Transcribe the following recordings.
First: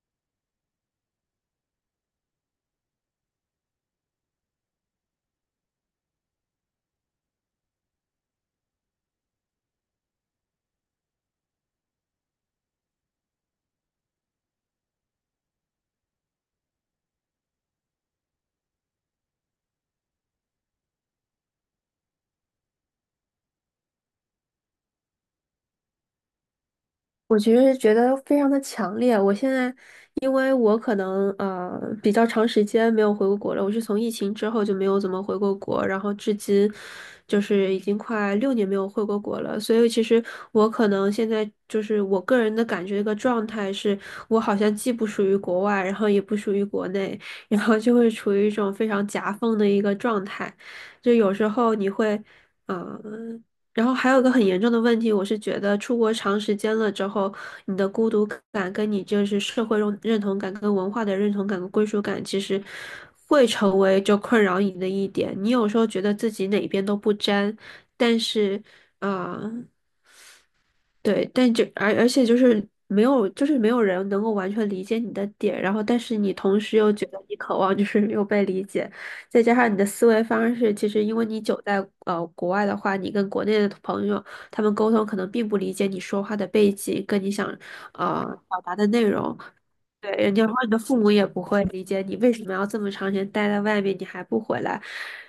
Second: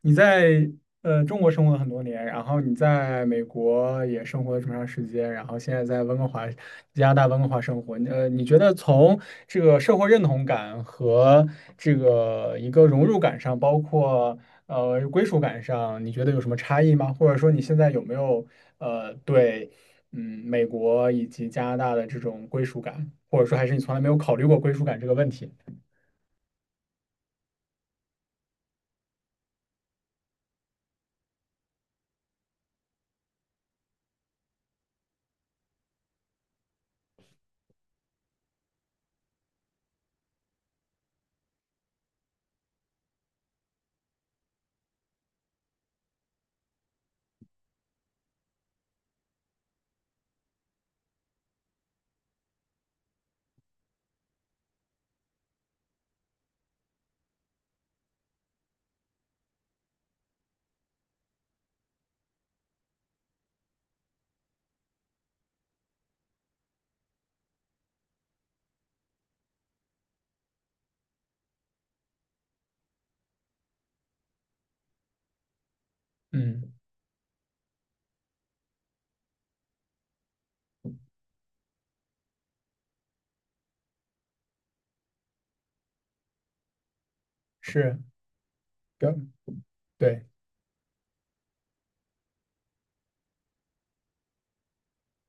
你在中国生活了很多年，然后你在美国也生活了这么长时间，然后现在在温哥华，加拿大温哥华生活，你觉得从这个社会认同感和这个一个融入感上，包括归属感上，你觉得有什么差异吗？或者说你现在有没有对美国以及加拿大的这种归属感，或者说还是你从来没有考虑过归属感这个问题？我其实觉得非常的强烈。我现在，因为我可能比较长时间没有回过国了，我是从疫情之后就没有怎么回过国，然后至今就是已经快6年没有回过国了。所以其实我可能现在就是我个人的感觉，一个状态是我好像既不属于国外，然后也不属于国内，然后就会处于一种非常夹缝的一个状态。就有时候你会。嗯，然后还有个很严重的问题，我是觉得出国长时间了之后，你的孤独感跟你就是社会认同感、跟文化的认同感、跟归属感，其实会成为就困扰你的一点。你有时候觉得自己哪边都不沾，但是，啊。对，但就而且就是没有，就是没有人能够完全理解你的点，然后但是你同嗯，时又觉得你渴望就是没有被理解，再加上你的思维方式，其实因为你久在国外的话，你跟国内的朋友他们沟通可能并不理解你说话的背景，跟你想是，呃表达的内对，容。对，对。人家说你的父母也不会理解你为什么要这么长时间待在外面，你还不回来。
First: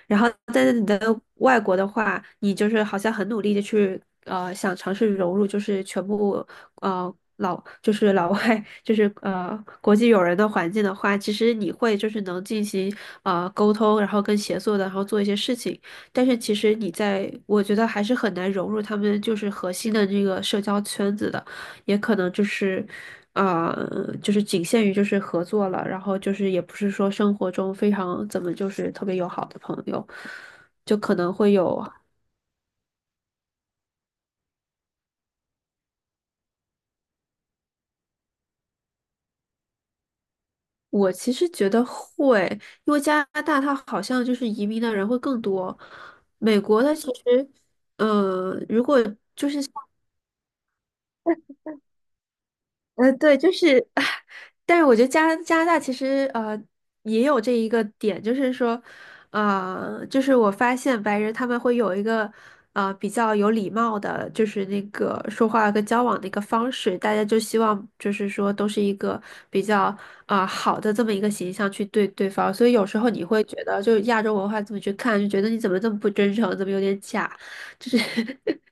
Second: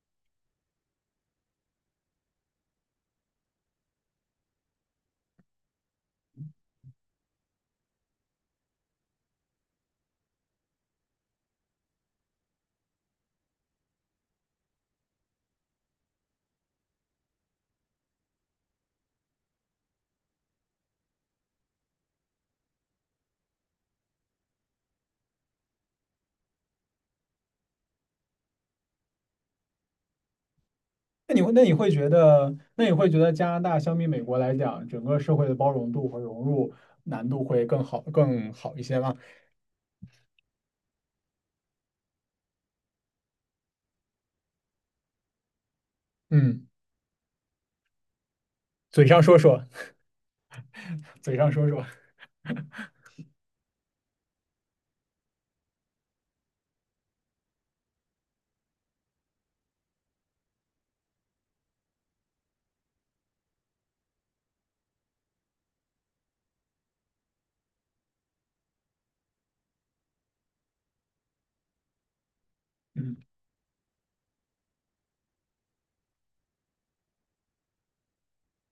然后在是你的外国的话，你就是好像很努力的去想尝试融入，就是全部老就是老外就是国际友人的环境的话，其实你会就是能进行沟通，然后跟协作的，然后做一些事情。但是其实你在我觉得还是很难融入他们就是核心的这个社交圈子的，也可能就是啊，就是仅限于就是合作了，然后就是也不是说生活中非常怎么就是特别友好的朋友，就可能那你会会那你有。会觉得，那你会觉得加拿大相比美国来讲，整个社会的包容度和融入难度会更好一些吗？我其实觉得会，因为加拿大它好像就是移民的人会更多，美嗯，国它其实，如果嘴上说说，嘴上说说，对，就是，但是我觉得加拿大其实也有这一个点，就是说，啊，就是我发现白人他们会有一个啊比较有礼貌的，就是那个说话跟交往的一个方式，大家就希望就是说都是一个比较好的这么一个形象去对对方，所以有时 候嗯你会觉得，就是亚洲文化这么去看，就觉得你怎么这么不真诚，怎么有点假，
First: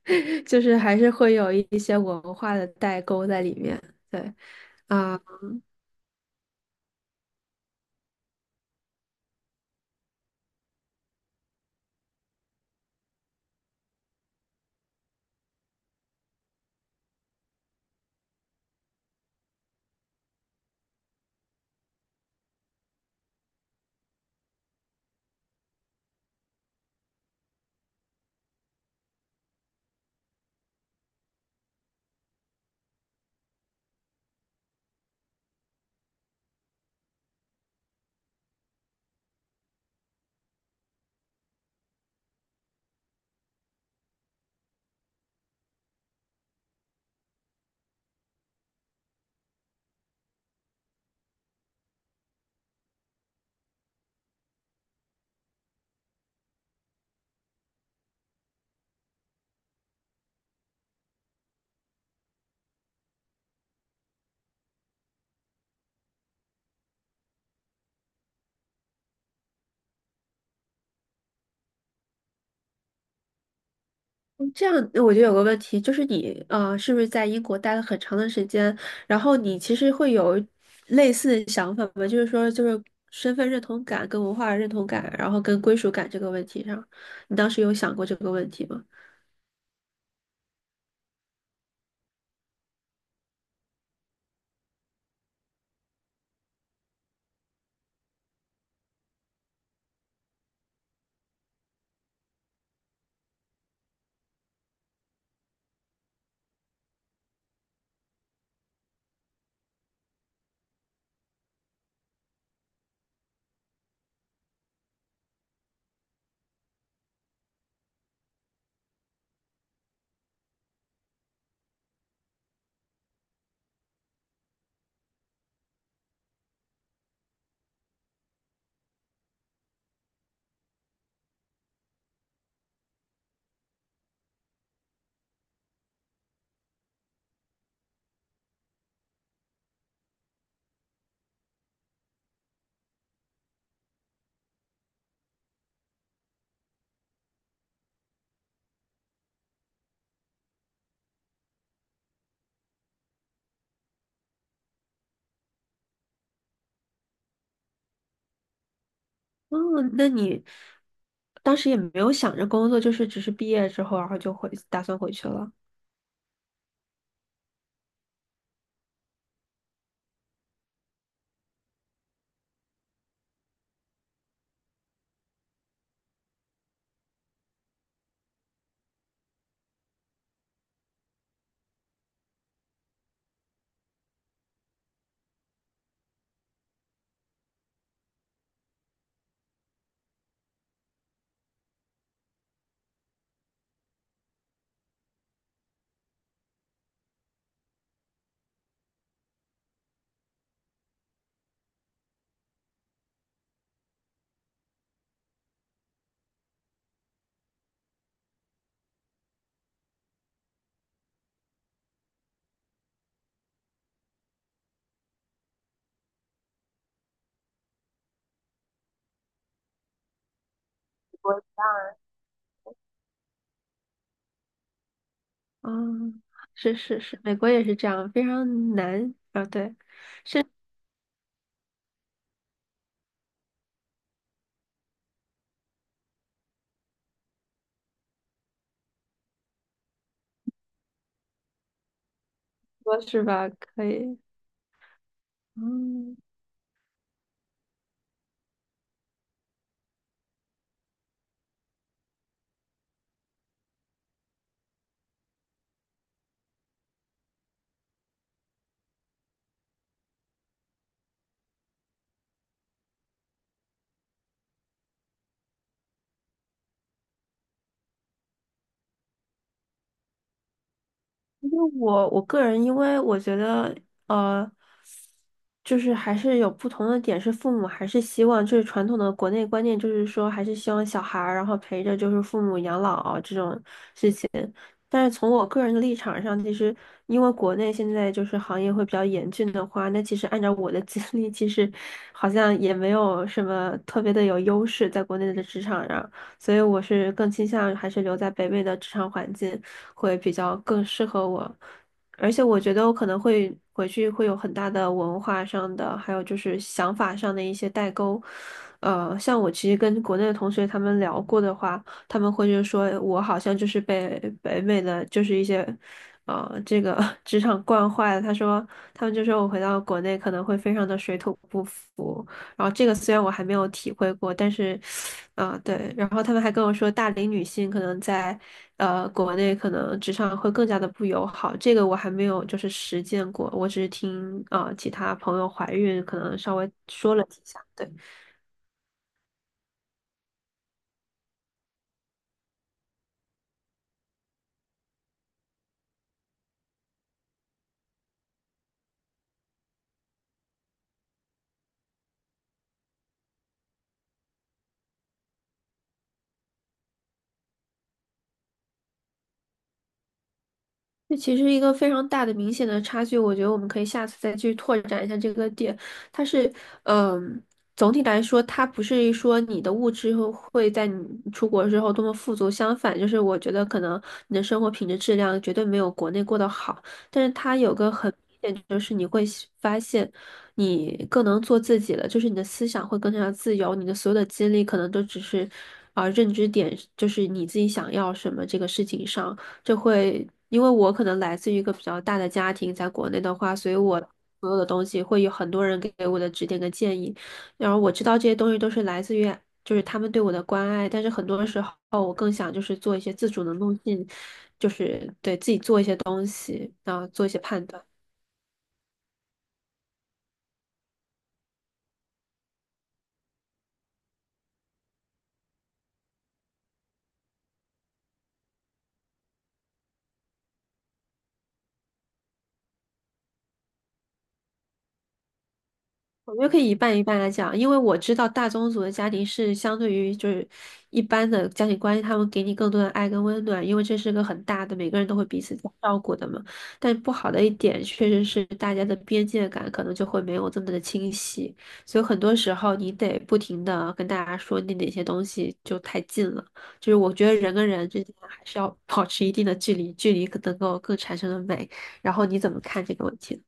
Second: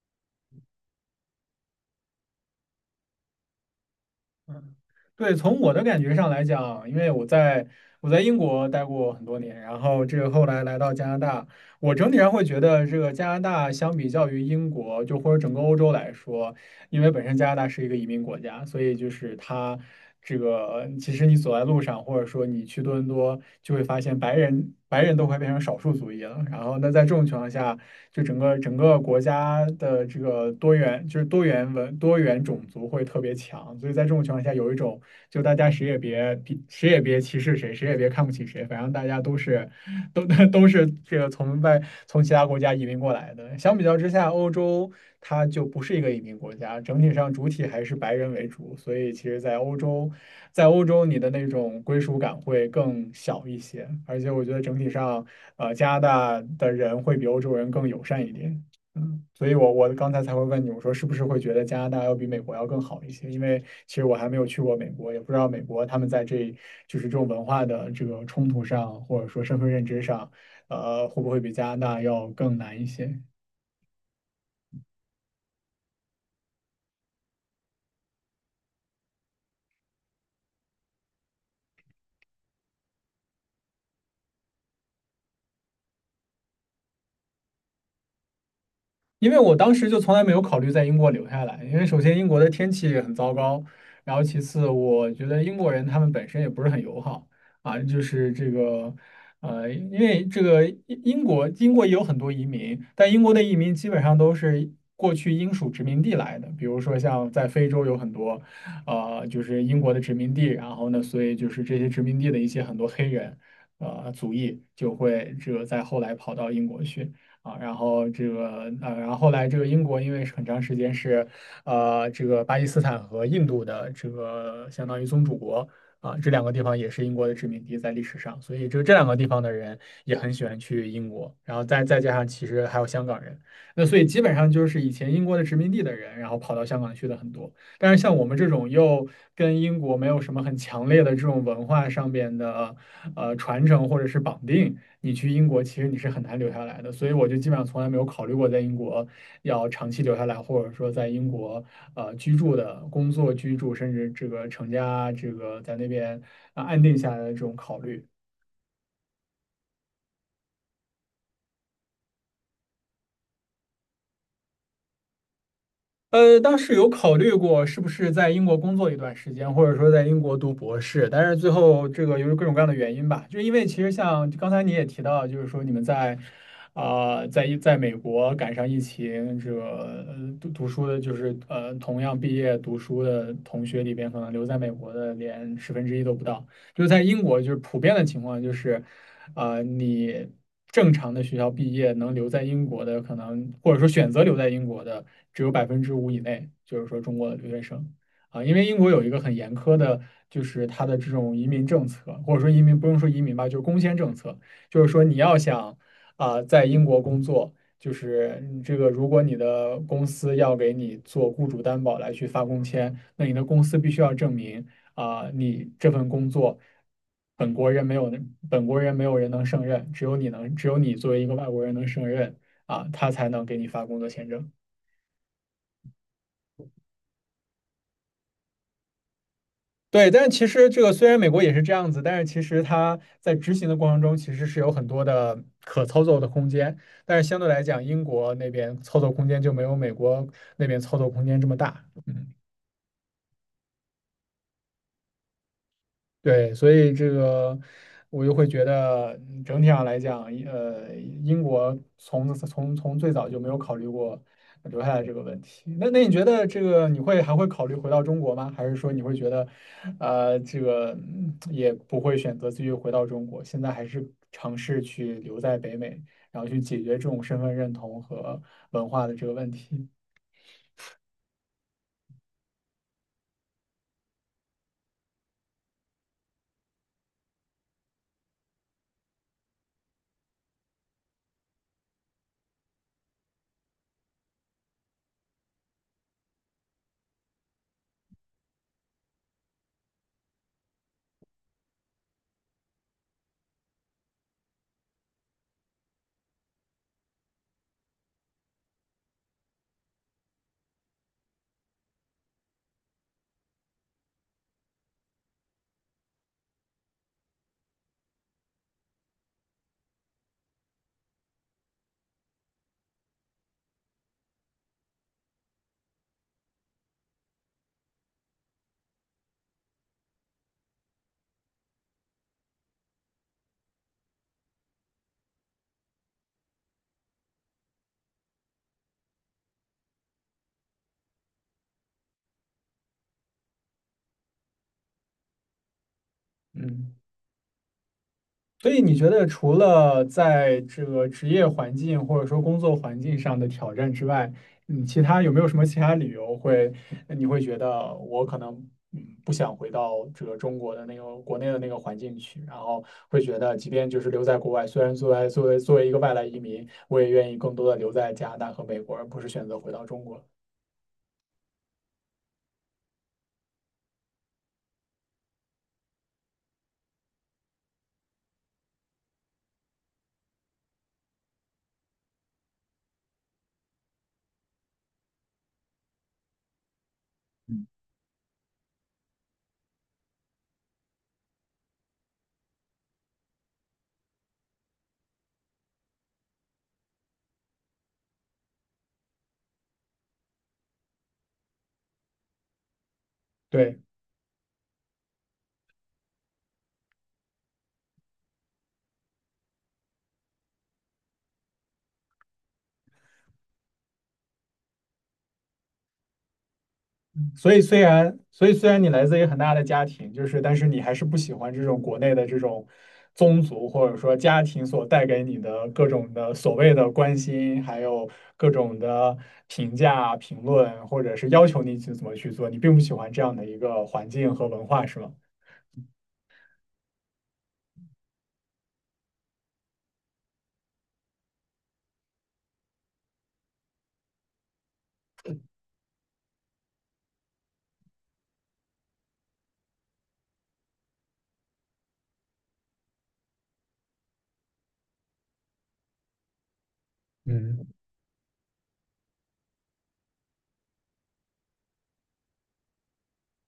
就是还是会有一些文化的代沟在里面，对。嗯，啊、对，从我的感觉上来讲，因为我在英国待过很多年，然后这个后来来到加拿大，我整体上会觉得，这个加拿大相比较于英国，就或者整个欧洲来说，因为本身加拿大是一个移民国家，所以就是它这个，其实你走在路上，或者说你去多伦多，就会发现白人都快变成少数族裔了。然后那在这种情况下，就整个国家的这个多元，就是多元种族会特别强。所以在这种情况下，有一种就大家谁也别歧视谁，谁也别看不起谁，反正大家都是。都 都是这个从其他国家移民过来的。相比较之下，欧洲它就不是一个移民国家，整体上主体还是白人为主，所以其实，在欧洲，在欧洲你的那种归属感会更小一些，而且我觉得整体上，加拿大的人会比欧洲人更友善一点。嗯，所以我刚才才会问你，我说是不是会觉得加拿大要比美国要更好一些？因为其实我还没有去过美国，也不知道美国他们在这就是这种文化的这个冲突上，或者说身份认知上，会不会比加拿大要更难一些？这样，那我就有个问题，就是你啊，是不是在英国待了很长的时间？然后你其实会有类似的想法吗？就是说，就是身份认同感、跟文化认同感，然后跟归属感这个问题上，你当时有想过这个问题吗？因为我当时就从来没有考虑在英国留下来，因为首先英国的天气很糟糕，然后其次我觉得英国人他们本身也不是很友好啊，就是这个，因为这个英国也有很多移民，但英国的移民基本上都是过去英属殖民地来的，比如说像在非洲有很多，就是英国的殖民地，然后呢，所以就是这些殖民地的一些很多黑人，族裔就会这个在后来跑到英国去。啊，然后这个然后后来这个英国因为是很长时间是这个巴基斯坦和印度的这个相当于宗主国啊，这两个地方也是英国的殖民地在历史上，所以就这两个地方的人也很喜欢去英国，然后再加上其实还有香港人，那所以基本上就是以前英国的殖民地的人，然后跑到香港去的很多，但是像我们这种又跟英国没有什么很强烈的这种文化上边的。传承或者是绑定，你去英国其实你是很难留下来的。所以我就基本上从来没有考虑过在英国要长期留下来，或者说在英国居住的工作居住，甚至这个成家这个在那边啊安定下来的这种考虑。哦，那你当时也没有想着工作，就是只是毕业之后，然后就回，打算回去了。当时有考虑过是不是在英国工作一段时间，或者说在英国读博士，但是最后这个由于各种各样的原因吧，就因为其实像刚才你也提到，就是说你们在在美国赶上疫情，这个读书的，就是同样毕业读书的同学里边，可能留在美国的连十分之一都不到，就是在英国就是普遍的情况就是。你正常的学校毕业能留在英国的，可能或者说选择留在英国的，只有百分之五以内，就是说中国的留学生啊，因为英国有一个很严苛的，就是它的这种移民政策，或者说移民不用说移民吧，就是工签政策，就是说你要想啊，在英国工作。就是你这个，如果你的公司要给你做雇主担保来去发工签，那你的公司必须要证明啊、你这份工作本国人没有人能胜任，只有你能，只有你作为一个外国人能胜任啊、他才能给你发工作签证。嗯，是是是，美国也是这样，非常难啊，对，对，但是其实这个虽然美国也是这样子，但是其实它在执行的过程中其实是有很多的可操作的空间，但是相对来讲，英国那边操作空间就没有美国那边操作空间这么大。嗯说是吧？可以，嗯。对，所以这个我就会觉得嗯整体上来讲，英国从最早就没有考虑过留下来这个问题。那那你觉得这个你会还会考虑回到中国吗？还是说你会觉得，这个嗯也不会选择继续回到中国，现在还是尝试去留在北美，然后去解决这种身份认同和文化的这个问题？因为我个人，因为我觉得，呃，就是还是有不同的点，是父母还是希望，就是传统的国内观念，就是说还是希望小孩儿然后陪着就是父母养老啊这种，但是从我个人的立场上，其实因为国内现在就是行业会比较严峻的话，那其实按照我的经历，其实好像也没有什么特别的有优势在国内的职场上，所以我是更倾向还是留在北美的职场环境会比较更适合我，而且我觉得我可能会回去会有很大的文化上的，还有就是想法上的一些代沟。呃，像我其实跟国内的同学他们聊过的话。他们会就是说我好像就是被北美的就是一些，呃，这个 职场惯坏了。他说他们就说我回到国内可能会非常的水土不服。然后这个虽然我还没有体会过，但是，对。然后他们还跟我说，大龄女性可能在国内可能职场会更加的不友好。这个我还没有就是实践过，我只是听其他朋友怀孕可能稍微嗯。说了几下，对。所以你觉得除了在这个职业环境或者说工作环境上的挑战之外，嗯，其他有没有什么其他理由会你会觉得我可能嗯不想回到这个中国的那个国内的那个环境去，然后会觉得即便就是留在国外，虽然作为一个外来移民，我也愿意更多的留在加拿大和美国，而不是选择回到中国。这其实一个非常大的、明显的差距，我觉得我们可以下次再去拓展一下这个点。它是，嗯、总体来说，它不是说你的物质会在你出国之后多么富足，相反，就是我觉得可能你的生活品质质量绝对没有国内过得好。但是它嗯，有个很明显，就是你会发现你更能做自己了，就是你的思想会更加自由，你的所有的精力可能都只是，认知点就是你自己想要什么这个事情上。就会因为我可能来自于一个比较大的家庭，在国内的话，所以对。我所有的东西会有很多人给我的指点跟建议，然后我知道这些东西都是来自于就是他们对我的关爱，但是很多时候我更想就是做一些自主能动性，就是对自己做一些东西，然后做一些所以判虽断。然，所以虽然你来自于很大的家庭，就是，但是你还是不喜欢这种国内的这种宗族或者说家庭所带给你的各种的所谓的关心，还有各种的评价、评论，或者是要求你去怎么去做，你并不喜欢这样的一个环境和文化，是吗？我觉得可以一半一半来讲，因为我知道大宗族的家庭是相对于就是一般的家庭关系，他们给你更多的爱跟温暖，因为这是个很大的，每个人都会彼此照顾的嘛。但不好的一点确实是大家的边界感可能就会没有这么的清晰，所以很多时候你得不停的跟大家说你哪些东西就太近了，就是我觉得人嗯，跟人之间还是要保持一定的距离，距离可能够更产生的美。然后你怎么看这个问题呢？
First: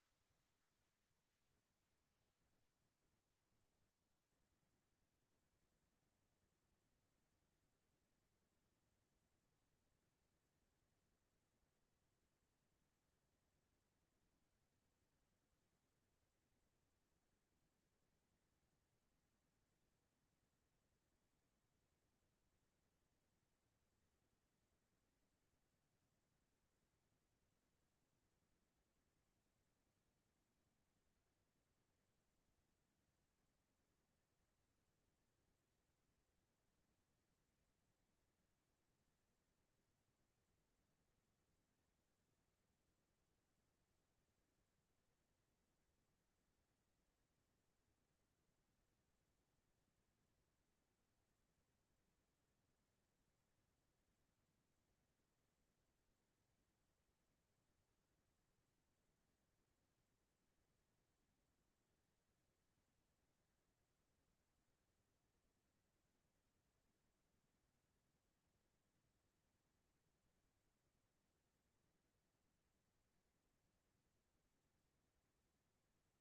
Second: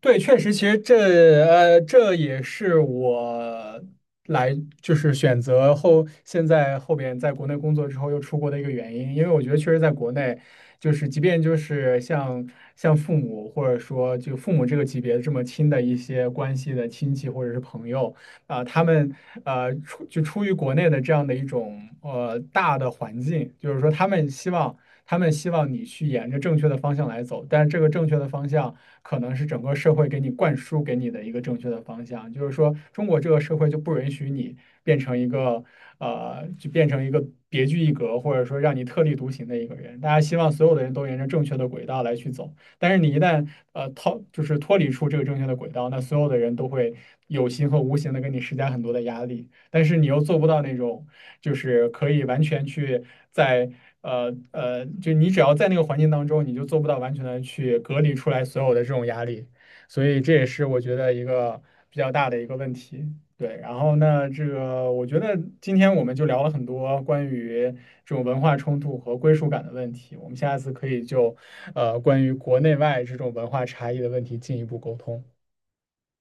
对，确实，其实这这也是我就是选择后现在后边在国内工作之后又出国的一个原因，因为我觉得确实在国内，就是即便就是像父母或者说就父母这个级别这么亲的一些关系的亲戚或者是朋友啊、他们就出于国内的这样的一种大的环境，就是说他们希望你去沿着正确的方向来走，但是这个正确的方向。可能是整个社会给你灌输给你的一个正确的方向，就是说中国这个社会就不允许你变成一个就变成一个别具一格，或者说让你特立独行的一个人。大家希望所有的人都沿着正确的轨道来去走，但是你一旦就是脱离出这个正确的轨道，那所有的人都会有形和无形的给你施加很多的压力。但是你又做不到那种，就是可以完全去在就你只要在那个环境当中，你就做不到完全的去隔离出来所有的这种压力，所以这也是我觉得一个比较大的一个问题。对，然后呢，这个我觉得今天我们就聊了很多关于这种文化冲突和归属感的问题，我们下次可以就关于国内外这种文化差异的问题进一步沟通。